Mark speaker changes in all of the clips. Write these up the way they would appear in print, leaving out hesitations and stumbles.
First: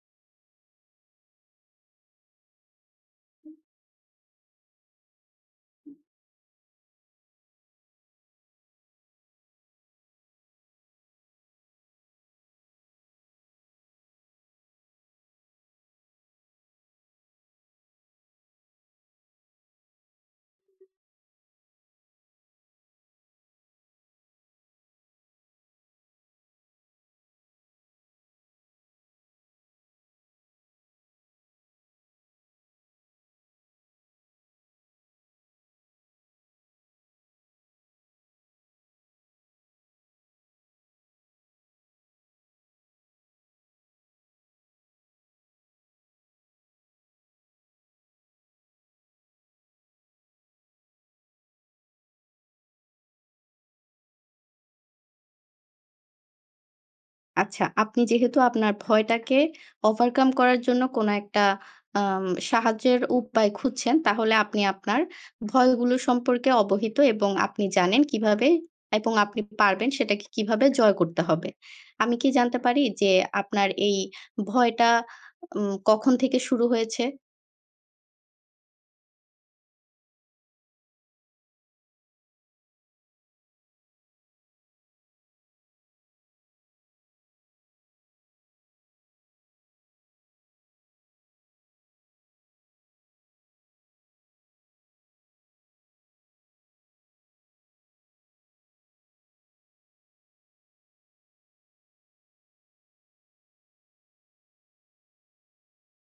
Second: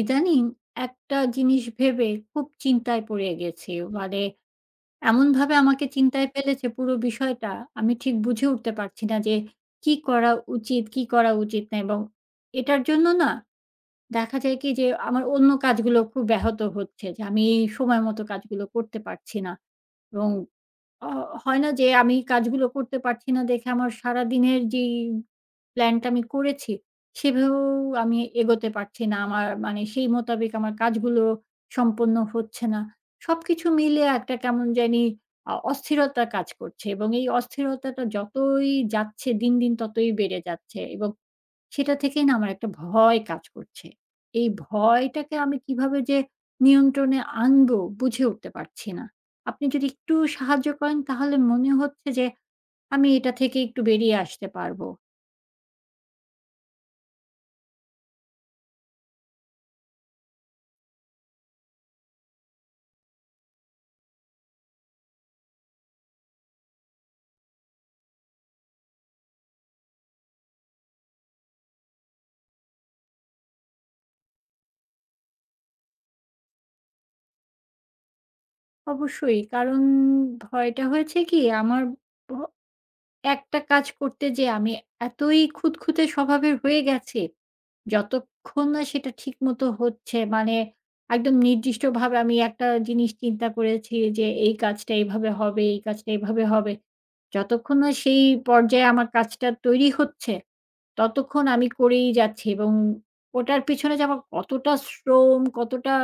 Speaker 1: ইদানিং একটা জিনিস ভেবে খুব চিন্তায় পড়ে গেছি। মানে এমনভাবে আমাকে চিন্তায় ফেলেছে পুরো বিষয়টা, আমি ঠিক বুঝে উঠতে পারছি না যে কি করা উচিত, কি করা উচিত না। এবং এটার জন্য না দেখা যায় কি যে আমার অন্য কাজগুলো খুব ব্যাহত হচ্ছে, যে আমি এই সময় মতো কাজগুলো করতে পারছি না। এবং অ হয় না যে আমি কাজগুলো করতে পারছি না দেখে আমার সারাদিনের যেই প্ল্যানটা আমি করেছি, সেভাবেও আমি এগোতে পারছি না। আমার মানে সেই মোতাবেক আমার কাজগুলো সম্পন্ন হচ্ছে না। সবকিছু মিলে একটা কেমন জানি অস্থিরতা কাজ করছে, এবং এই অস্থিরতাটা যতই যাচ্ছে দিন, দিন ততই বেড়ে যাচ্ছে। এবং সেটা থেকেই না আমার একটা ভয় কাজ করছে। এই ভয়টাকে আমি কিভাবে যে নিয়ন্ত্রণে আনবো বুঝে উঠতে পারছি না। আপনি যদি একটু সাহায্য করেন, তাহলে মনে হচ্ছে যে আমি এটা থেকে একটু বেরিয়ে আসতে পারবো।
Speaker 2: আচ্ছা, আপনি যেহেতু আপনার ভয়টাকে ওভারকাম করার জন্য কোনো একটা আম সাহায্যের উপায় খুঁজছেন, তাহলে আপনি আপনার ভয়গুলো সম্পর্কে অবহিত এবং আপনি জানেন কিভাবে এবং আপনি পারবেন সেটাকে কিভাবে জয় করতে হবে। আমি কি জানতে পারি যে আপনার এই ভয়টা কখন থেকে শুরু হয়েছে?
Speaker 1: অবশ্যই। কারণ ভয়টা হয়েছে কি, আমার ভ একটা কাজ করতে যেয়ে আমি এতই খুঁতখুঁতে স্বভাবের হয়ে গেছি, যতক্ষণ না সেটা ঠিকমতো হচ্ছে। মানে একদম নির্দিষ্টভাবে আমি একটা জিনিস চিন্তা করেছি যে এই কাজটা এভাবে হবে, এই কাজটা এভাবে হবে। যতক্ষণ না সেই পর্যায়ে আমার কাজটা তৈরি হচ্ছে, ততক্ষণ আমি করেই যাচ্ছি। এবং ওটার পেছনে যে আমার কতটা শ্রম, কতটা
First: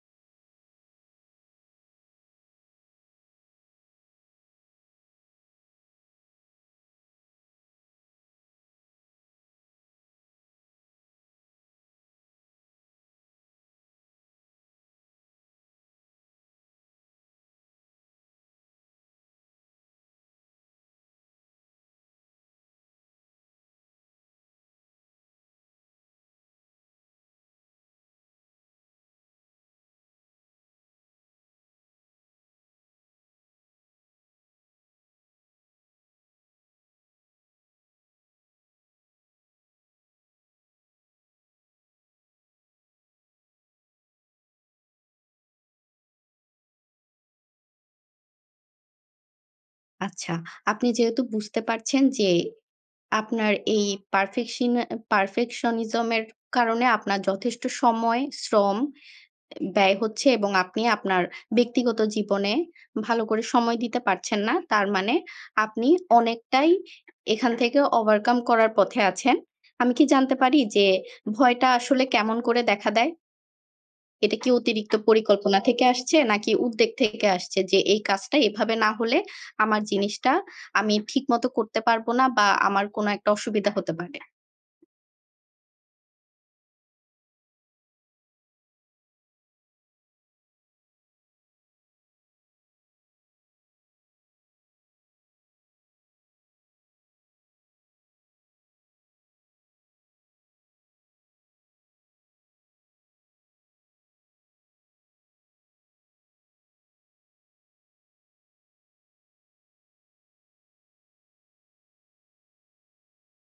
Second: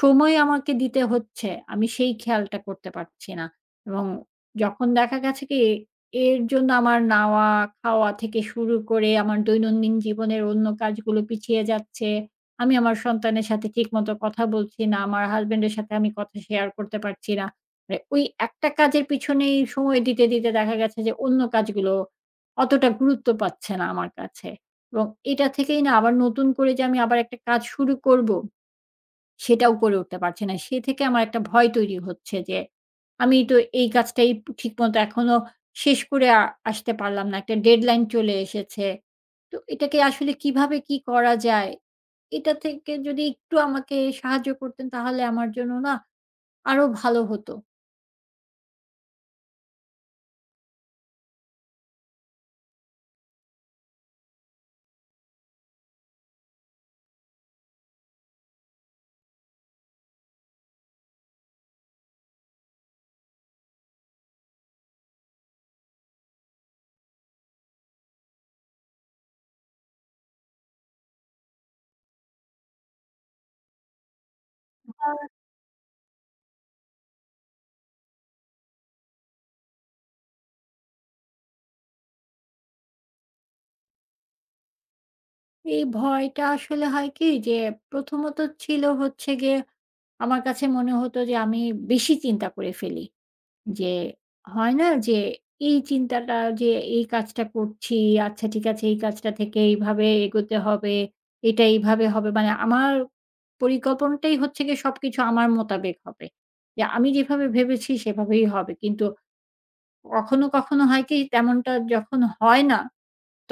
Speaker 1: সময় আমাকে দিতে হচ্ছে, আমি সেই খেয়ালটা করতে পারছি না। এবং যখন দেখা গেছে কি, এর জন্য আমার নাওয়া, খাওয়া থেকে শুরু করে আমার দৈনন্দিন জীবনের অন্য কাজগুলো পিছিয়ে যাচ্ছে। আমি আমার সন্তানের সাথে ঠিকমতো কথা বলছি না। আমার হাসব্যান্ডের সাথে আমি কথা শেয়ার করতে পারছি না। মানে ওই একটা কাজের পিছনেই সময় দিতে, দিতে দেখা গেছে যে অন্য কাজগুলো অতটা গুরুত্ব পাচ্ছে না আমার কাছে। এবং এটা থেকেই না আবার নতুন করে যে আমি আবার একটা কাজ শুরু করব, সেটাও করে উঠতে পারছি না। সে থেকে আমার একটা ভয় তৈরি হচ্ছে যে, আমি তো এই কাজটাই ঠিকমতো এখনো শেষ করে আসতে পারলাম না। একটা ডেডলাইন চলে এসেছে। তো এটাকে আসলে কিভাবে কি করা যায়? এটা থেকে যদি একটু আমাকে সাহায্য করতেন, তাহলে আমার জন্য না আরো ভালো হতো।
Speaker 2: আচ্ছা, আপনি যেহেতু বুঝতে পারছেন যে আপনার এই পারফেকশিন পারফেকশনিজম এর কারণে আপনার যথেষ্ট সময়, শ্রম ব্যয় হচ্ছে এবং আপনি আপনার ব্যক্তিগত জীবনে ভালো করে সময় দিতে পারছেন না। তার মানে আপনি অনেকটাই এখান থেকে ওভারকাম করার পথে আছেন। আমি কি জানতে পারি যে ভয়টা আসলে কেমন করে দেখা দেয়? এটা কি অতিরিক্ত পরিকল্পনা থেকে আসছে নাকি উদ্বেগ থেকে আসছে যে এই কাজটা এভাবে না হলে আমার জিনিসটা আমি ঠিকমতো করতে পারব না বা আমার কোনো একটা অসুবিধা হতে পারে?
Speaker 1: এই ভয়টা আসলে হয় কি যে, প্রথমত ছিল হচ্ছে গিয়ে আমার কাছে মনে হতো যে, আমি বেশি চিন্তা করে ফেলি। যে হয় না যে, এই চিন্তাটা যে এই কাজটা করছি, আচ্ছা ঠিক আছে, এই কাজটা থেকে এইভাবে এগোতে হবে, এটা এইভাবে হবে, মানে আমার পরিকল্পনাটাই হচ্ছে গিয়ে সবকিছু আমার মোতাবেক হবে। যে আমি যেভাবে ভেবেছি সেভাবেই হবে। কিন্তু কখনো, কখনো হয় কি, তেমনটা যখন হয় না,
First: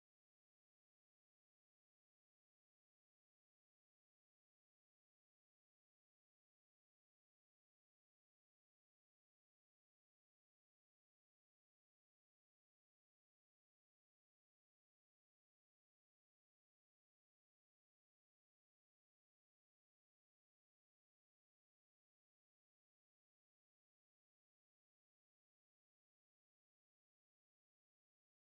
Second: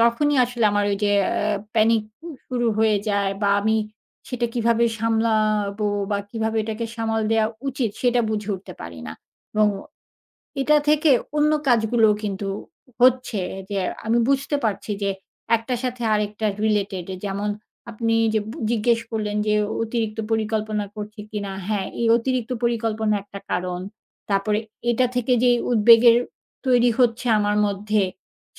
Speaker 1: তখনই আসলে আমার ওই যে প্যানিক শুরু হয়ে যায়, বা আমি সেটা কিভাবে সামলাবো বা কিভাবে এটাকে সামাল দেয়া উচিত সেটা বুঝে উঠতে পারি না। এবং এটা থেকে অন্য কাজগুলোও কিন্তু হচ্ছে, যে আমি বুঝতে পারছি যে একটার সাথে আরেকটা রিলেটেড। যেমন আপনি যে জিজ্ঞেস করলেন যে অতিরিক্ত পরিকল্পনা করছি কিনা? হ্যাঁ, এই অতিরিক্ত পরিকল্পনা একটা কারণ। তারপরে এটা থেকে যেই উদ্বেগের তৈরি হচ্ছে আমার মধ্যে,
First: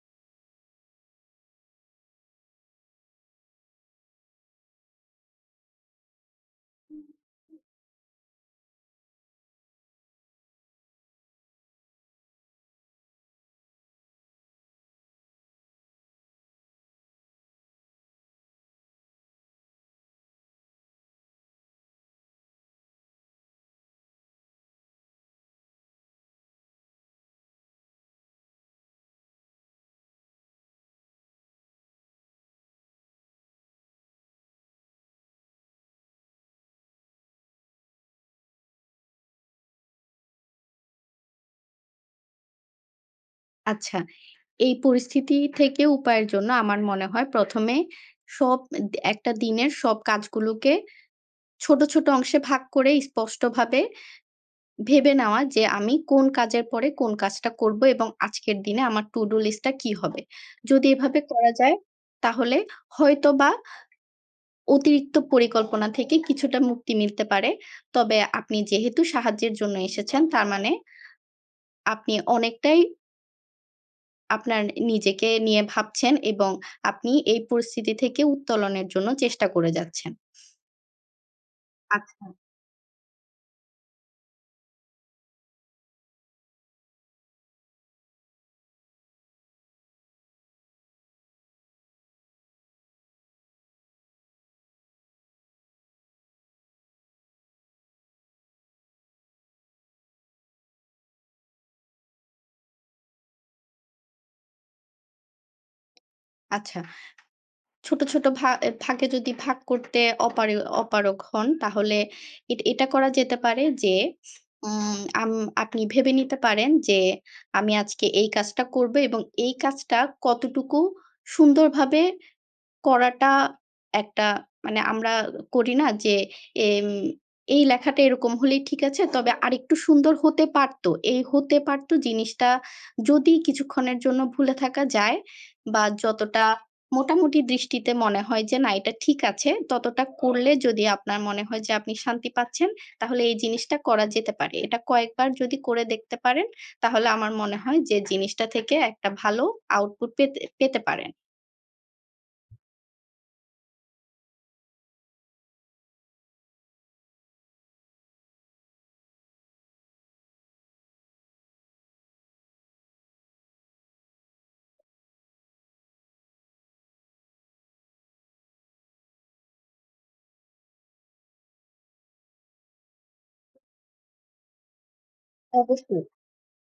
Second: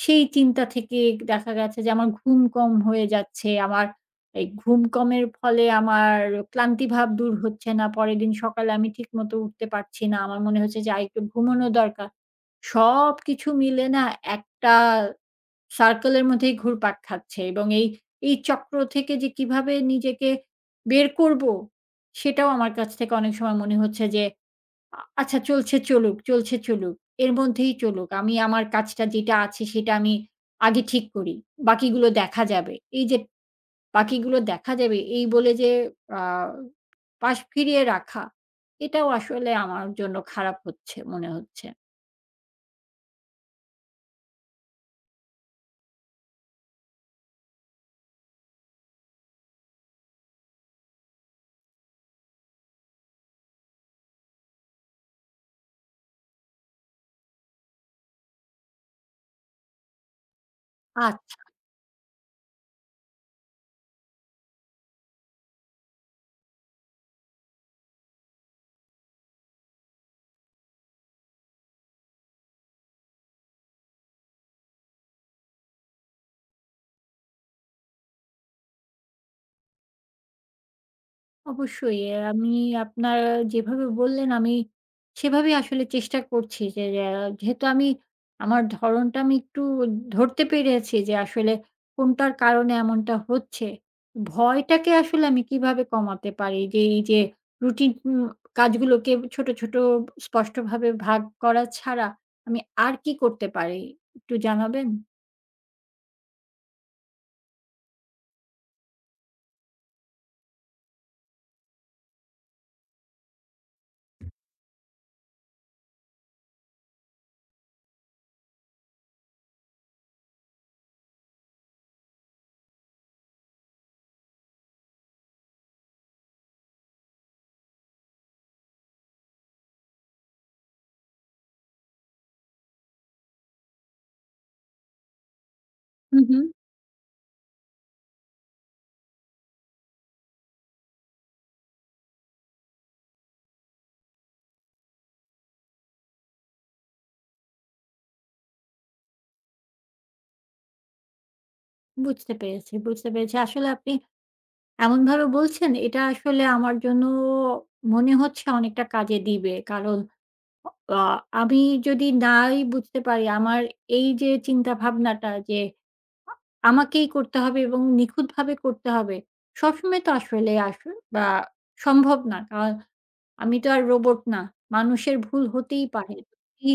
Speaker 1: সেই চিন্তা থেকে দেখা গেছে যে আমার ঘুম কম হয়ে যাচ্ছে। আমার এই ঘুম কমের ফলে আমার ক্লান্তি ভাব দূর হচ্ছে না। পরের দিন সকালে আমি ঠিকমতো উঠতে পারছি না। আমার মনে হচ্ছে যে, "আর একটু ঘুমোনো দরকার।" সবকিছু মিলে না একটা সার্কেলের মধ্যেই ঘুরপাক খাচ্ছে, এবং এই চক্র থেকে যে কিভাবে নিজেকে বের করবো, সেটাও আমার কাছ থেকে অনেক সময় মনে হচ্ছে যে, আচ্ছা চলছে চলুক, চলছে চলুক। এর মধ্যেই চলুক। আমি আমার কাজটা যেটা আছে সেটা আমি আগে ঠিক করি। বাকিগুলো দেখা যাবে।" এই যে বাকিগুলো দেখা যাবে এই বলে যে আ পাশ ফিরিয়ে রাখা, এটাও আসলে আমার জন্য খারাপ হচ্ছে মনে হচ্ছে।
Speaker 2: আচ্ছা। এই পরিস্থিতি থেকে উপায়ের জন্য আমার মনে হয় ১ম এ সব একটা দিনের সব কাজগুলোকে ছোট, ছোট অংশে ভাগ করে স্পষ্টভাবে ভেবে নেওয়া যে, আমি কোন কাজের পরে কোন কাজটা করব এবং আজকের দিনে আমার to do list টা কি হবে? যদি
Speaker 1: আ
Speaker 2: এভাবে করা যায়, তাহলে হয়তোবা অতিরিক্ত পরিকল্পনা থেকে কিছুটা মুক্তি মিলতে পারে। তবে আপনি যেহেতু সাহায্যের জন্য এসেছেন, তার মানে আপনি অনেকটাই আপনার নিজেকে নিয়ে ভাবছেন এবং আপনি এই পরিস্থিতি থেকে উত্তোলনের জন্য চেষ্টা করে যাচ্ছেন।
Speaker 1: অবশ্যই। এ
Speaker 2: আচ্ছা,
Speaker 1: আমি আপনার যেভাবে বললেন, আমি সেভাবেই আসলে চেষ্টা করছি যে যে যেহেতু আমি আমার ধরনটা আমি একটু ধরতে পেরেছি যে আসলে কোনটার কারণে এমনটা হচ্ছে। ভয়টাকে আসলে আমি কিভাবে কমাতে পারি? যে এই যে রুটিন কাজগুলোকে ছোট, ছোট স্পষ্টভাবে ভাগ করা ছাড়া আমি আর কি করতে পারি? একটু জানাবেন?
Speaker 2: আচ্ছা। ছোট, ছোট ভা এ ভাগে যদি ভাগ করতে অপারে অপারগ হন তাহলে এটা করা যেতে পারে যে উম আম আপনি ভেবে নিতে পারেন যে আমি আজকে এই কাজটা করব এবং এই কাজটা কতটুকু সুন্দরভাবে করাটা একটা মানে আমরা করি না যে এম এই লেখাটা এরকম হলেই ঠিক আছে। তবে আরেকটু সুন্দর হতে পারত। এই হতে পারত জিনিসটা যদি কিছুক্ষণের জন্য ভুলে থাকা যায় বা
Speaker 1: হু, হু।
Speaker 2: যতটা মোটামুটি দৃষ্টিতে মনে হয় যে না এটা ঠিক আছে, ততটা করলে যদি আপনার মনে হয় যে আপনি শান্তি পাচ্ছেন, তাহলে এই জিনিসটা করা যেতে পারে। এটা কয়েকবার যদি করে দেখতে পারেন, তাহলে আমার মনে হয় যে জিনিসটা থেকে একটা ভালো আউটপুট পেতে পেতে পারেন।
Speaker 1: বুঝতে পেরেছি, বুঝতে পেরেছি। আসলে আপনি এমনভাবে বলছেন, এটা আসলে আমার জন্য মনে হচ্ছে অনেকটা কাজে দিবে। কারণ আ আমি যদি নাই বুঝতে পারি আমার এই যে চিন্তাভাবনাটা যে আমাকেই করতে হবে এবং নিখুঁতভাবে করতে হবে। সবসময় তো আসলে বা সম্ভব না। কারণ আমি তো আর রোবট না। মানুষের ভুল হতেই
Speaker 2: অবশ্যই।
Speaker 1: পারে। এই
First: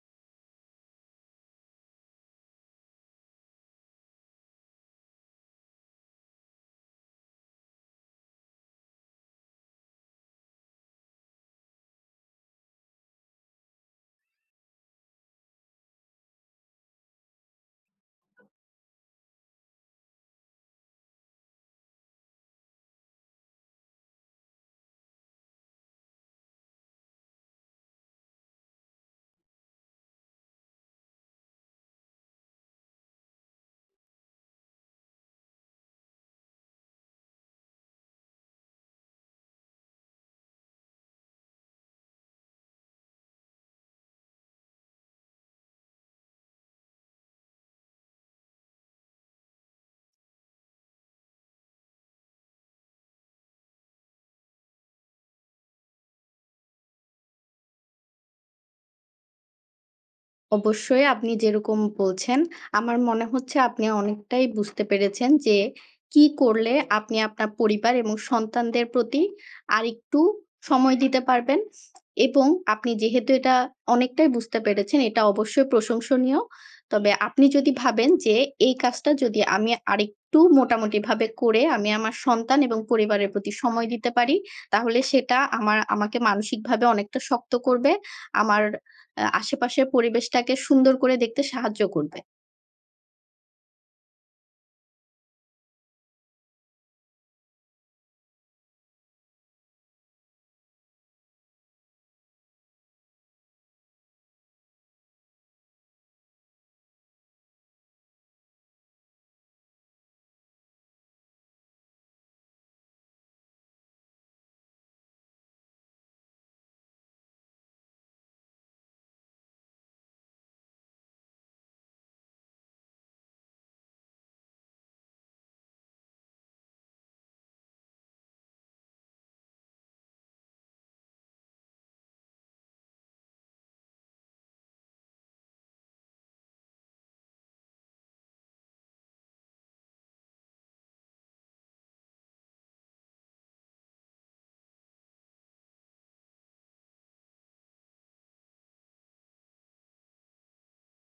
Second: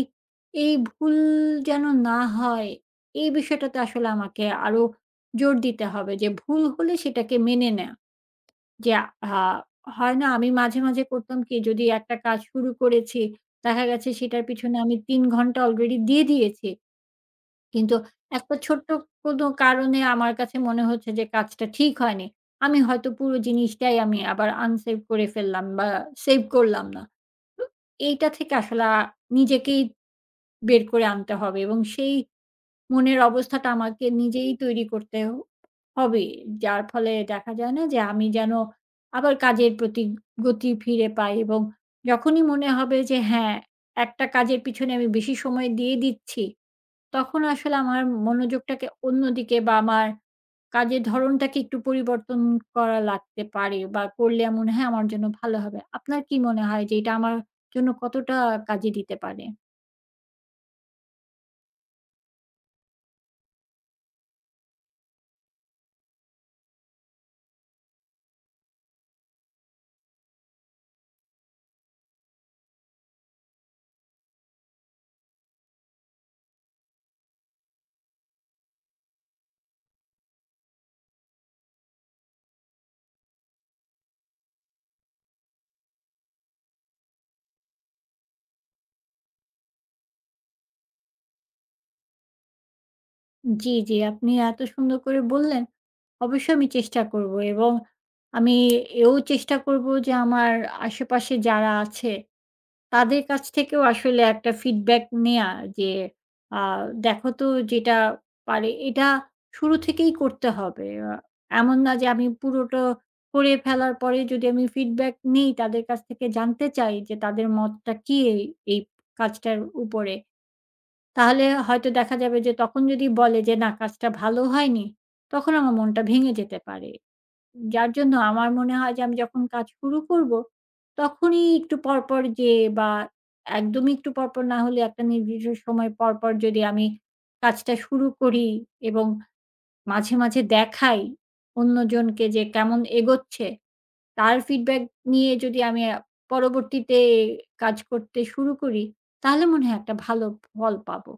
Speaker 1: এই ভুল যেন না হয়, এই বিষয়টাতে আসলে আমাকে আরো জোর দিতে হবে যে ভুল হলে সেটাকে মেনে নেয়া। যে আ হয় না, আমি মাঝে, মাঝে করতাম কি, যদি একটা কাজ শুরু করেছি, দেখা গেছে সেটার পিছনে আমি ৩ ঘন্টা অলরেডি দিয়ে দিয়েছি। কিন্তু একটা ছোট্ট কোনো কারণে আমার কাছে মনে হচ্ছে যে কাজটা ঠিক হয়নি। আমি হয়তো পুরো জিনিসটাই আমি আবার আনসেভ করে ফেললাম বা সেভ করলাম না। তো এইটা থেকে আসলে নিজেকেই বের করে আনতে হবে, এবং সেই মনের অবস্থাটা আমাকে নিজেই তৈরি করতে হবে। যার ফলে দেখা যায় না যে আমি যেন আবার কাজের প্রতি গতি ফিরে পাই। এবং যখনই মনে হবে যে হ্যাঁ, একটা কাজের পিছনে আমি বেশি সময় দিয়ে দিচ্ছি, তখন আসলে আমার মনোযোগটাকে অন্যদিকে বা আমার কাজের ধরনটাকে একটু পরিবর্তন করা লাগতে পারে, বা করলে মনে হয় আমার জন্য ভালো হবে। আপনার কি মনে হয় যে এটা আমার জন্য কতটা কাজে দিতে পারে?
Speaker 2: অবশ্যই আপনি যেরকম বলছেন, আমার মনে হচ্ছে আপনি অনেকটাই বুঝতে পেরেছেন যে, কি করলে আপনি আপনার পরিবার এবং সন্তানদের প্রতি আরেকটু সময় দিতে পারবেন এবং আপনি যেহেতু এটা অনেকটাই বুঝতে পেরেছেন, এটা অবশ্যই প্রশংসনীয়। তবে আপনি যদি ভাবেন যে, এই কাজটা যদি আমি আরেকটু মোটামুটিভাবে করে আমি আমার সন্তান এবং পরিবারের প্রতি সময় দিতে পারি, তাহলে সেটা আমার আমাকে মানসিকভাবে অনেকটা শক্ত করবে। আমার আশেপাশের পরিবেশটাকে সুন্দর করে দেখতে সাহায্য করবে।
Speaker 1: জি, জি। আপনি এত সুন্দর করে বললেন। অবশ্যই আমি চেষ্টা করব, এবং আমি এও চেষ্টা করব যে আমার আশেপাশে যারা আছে তাদের কাছ থেকেও আসলে একটা ফিডব্যাক নেয়া, যে আ দেখো তো যেটা পারে এটা শুরু থেকেই করতে হবে। এমন না যে আমি পুরোটা করে ফেলার পরে যদি আমি ফিডব্যাক নিই তাদের কাছ থেকে, জানতে চাই যে তাদের মতটা কি এই কাজটার উপরে। তাহলে হয়তো দেখা যাবে যে তখন যদি বলে যে না কাজটা ভালো হয়নি, তখন আমার মনটা ভেঙে যেতে পারে। যার জন্য আমার মনে হয় যে আমি যখন কাজ শুরু করব, তখনই একটু পরপর যেয়ে বা একদমই একটু পরপর না হলে একটা নির্দিষ্ট সময় পরপর যদি আমি কাজটা শুরু করি, এবং মাঝে, মাঝে দেখাই অন্যজনকে যে কেমন এগোচ্ছে, তার ফিডব্যাক নিয়ে যদি আমি পরবর্তীতে কাজ করতে শুরু করি, তাহলে মনে হয় একটা ভালো ফল পাবো।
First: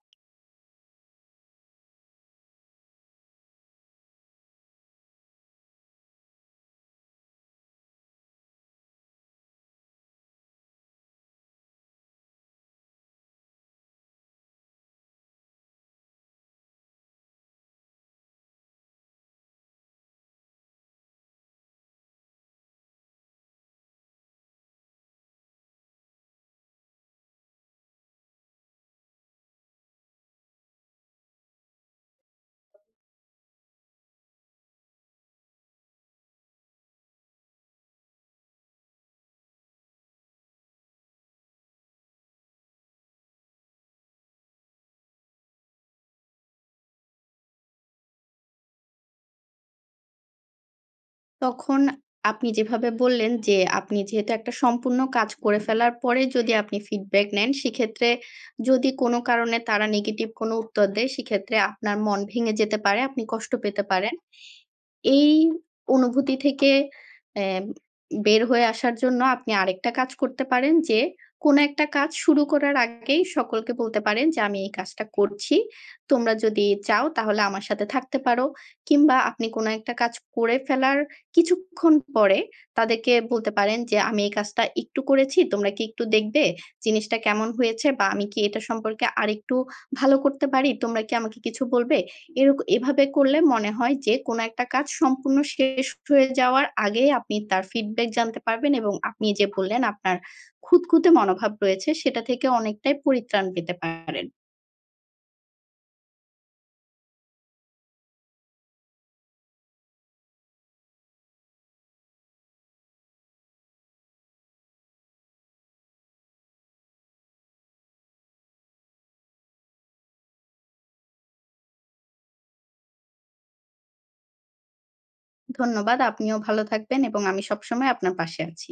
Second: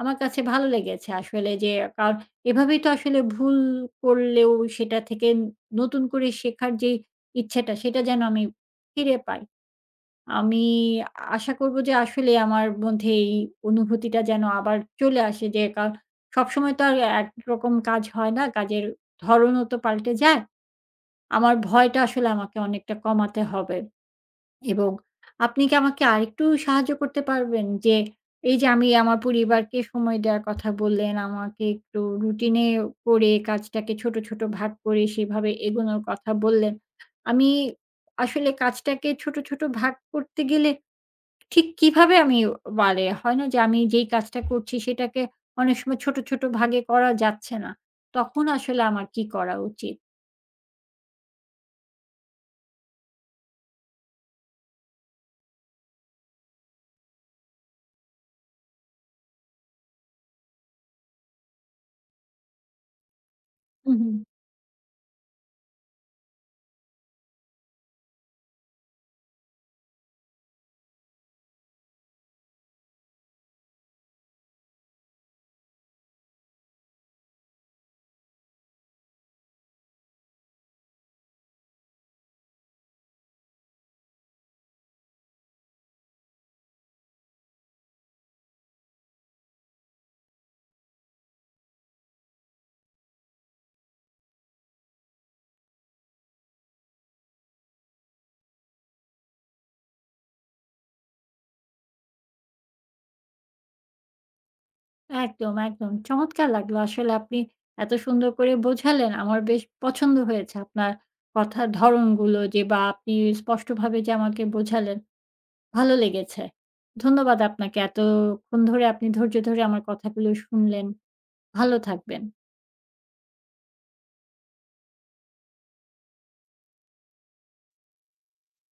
Speaker 1: আমার কাছে ভালো লেগেছে আসলে, যে কারণ এভাবেই তো আসলে ভুল করলেও সেটা থেকে নতুন করে শেখার যে ইচ্ছাটা, সেটা যেন আমি ফিরে পাই। আমি আশা করব যে আসলে আমার মধ্যে এই অনুভূতিটা যেন আবার চলে আসে, যে কারণ সবসময় তো আর একরকম কাজ হয় না, কাজের ধরনও তো পাল্টে যায়। আমার ভয়টা আসলে আমাকে অনেকটা কমাতে হবে, এবং আপনি কি আমাকে আরেকটু সাহায্য করতে পারবেন? যে এই যে আমি আমার পরিবারকে সময় দেওয়ার কথা বললেন, আমাকে একটু রুটিনে করে কাজটাকে ছোট, ছোট ভাগ করে সেভাবে এগোনোর কথা বললেন। আমি আসলে কাজটাকে ছোট, ছোট ভাগ করতে গেলে ঠিক কিভাবে আমি, মানে হয় না যে আমি যেই কাজটা করছি সেটাকে অনেক সময় ছোট, ছোট ভাগে করা যাচ্ছে না। তখন আসলে আমার কি করা উচিত?
Speaker 2: তখন আপনি যেভাবে বললেন যে, আপনি যেহেতু একটা সম্পূর্ণ কাজ করে ফেলার পরে যদি আপনি ফিডব্যাক নেন, সেক্ষেত্রে যদি কোনো কারণে তারা নেগেটিভ কোনো উত্তর দেয়, সেক্ষেত্রে আপনার মন ভেঙে যেতে পারে, আপনি কষ্ট পেতে
Speaker 1: হুম,
Speaker 2: পারেন।
Speaker 1: হুম।
Speaker 2: এই অনুভূতি থেকে অ্যাম বের হয়ে আসার জন্য আপনি আরেকটা কাজ করতে পারেন যে, কোন একটা কাজ শুরু করার আগেই সকলকে বলতে পারেন যে, "আমি এই কাজটা করছি। তোমরা যদি চাও তাহলে আমার সাথে থাকতে পারো।" কিংবা আপনি কোন একটা কাজ করে ফেলার কিছুক্ষণ পরে তাদেরকে বলতে পারেন যে, "আমি এই কাজটা একটু করেছি। তোমরা কি একটু দেখবে জিনিসটা কেমন হয়েছে বা আমি কি এটা সম্পর্কে আরেকটু ভালো করতে পারি? তোমরা কি আমাকে কিছু বলবে?" এভাবে করলে মনে হয় যে কোন একটা কাজ সম্পূর্ণ শেষ হয়ে যাওয়ার আগেই আপনি তার ফিডব্যাক জানতে পারবেন এবং আপনি যে বললেন আপনার খুঁতখুঁতে মনোভাব রয়েছে সেটা থেকে অনেকটাই পরিত্রাণ পেতে পারেন।
Speaker 1: একদম, একদম। চমৎকার লাগলো। আসলে আপনি এত সুন্দর করে বোঝালেন। আমার বেশ পছন্দ হয়েছে আপনার কথার ধরনগুলো, যে বা আপনি স্পষ্টভাবে যে আমাকে বোঝালেন, ভালো লেগেছে। ধন্যবাদ আপনাকে। এতক্ষণ ধরে আপনি ধৈর্য ধরে আমার কথাগুলো শুনলেন। ভালো থাকবেন।
Speaker 2: ধন্যবাদ। আপনিও ভালো থাকবেন এবং আমি সবসময় আপনার পাশে আছি।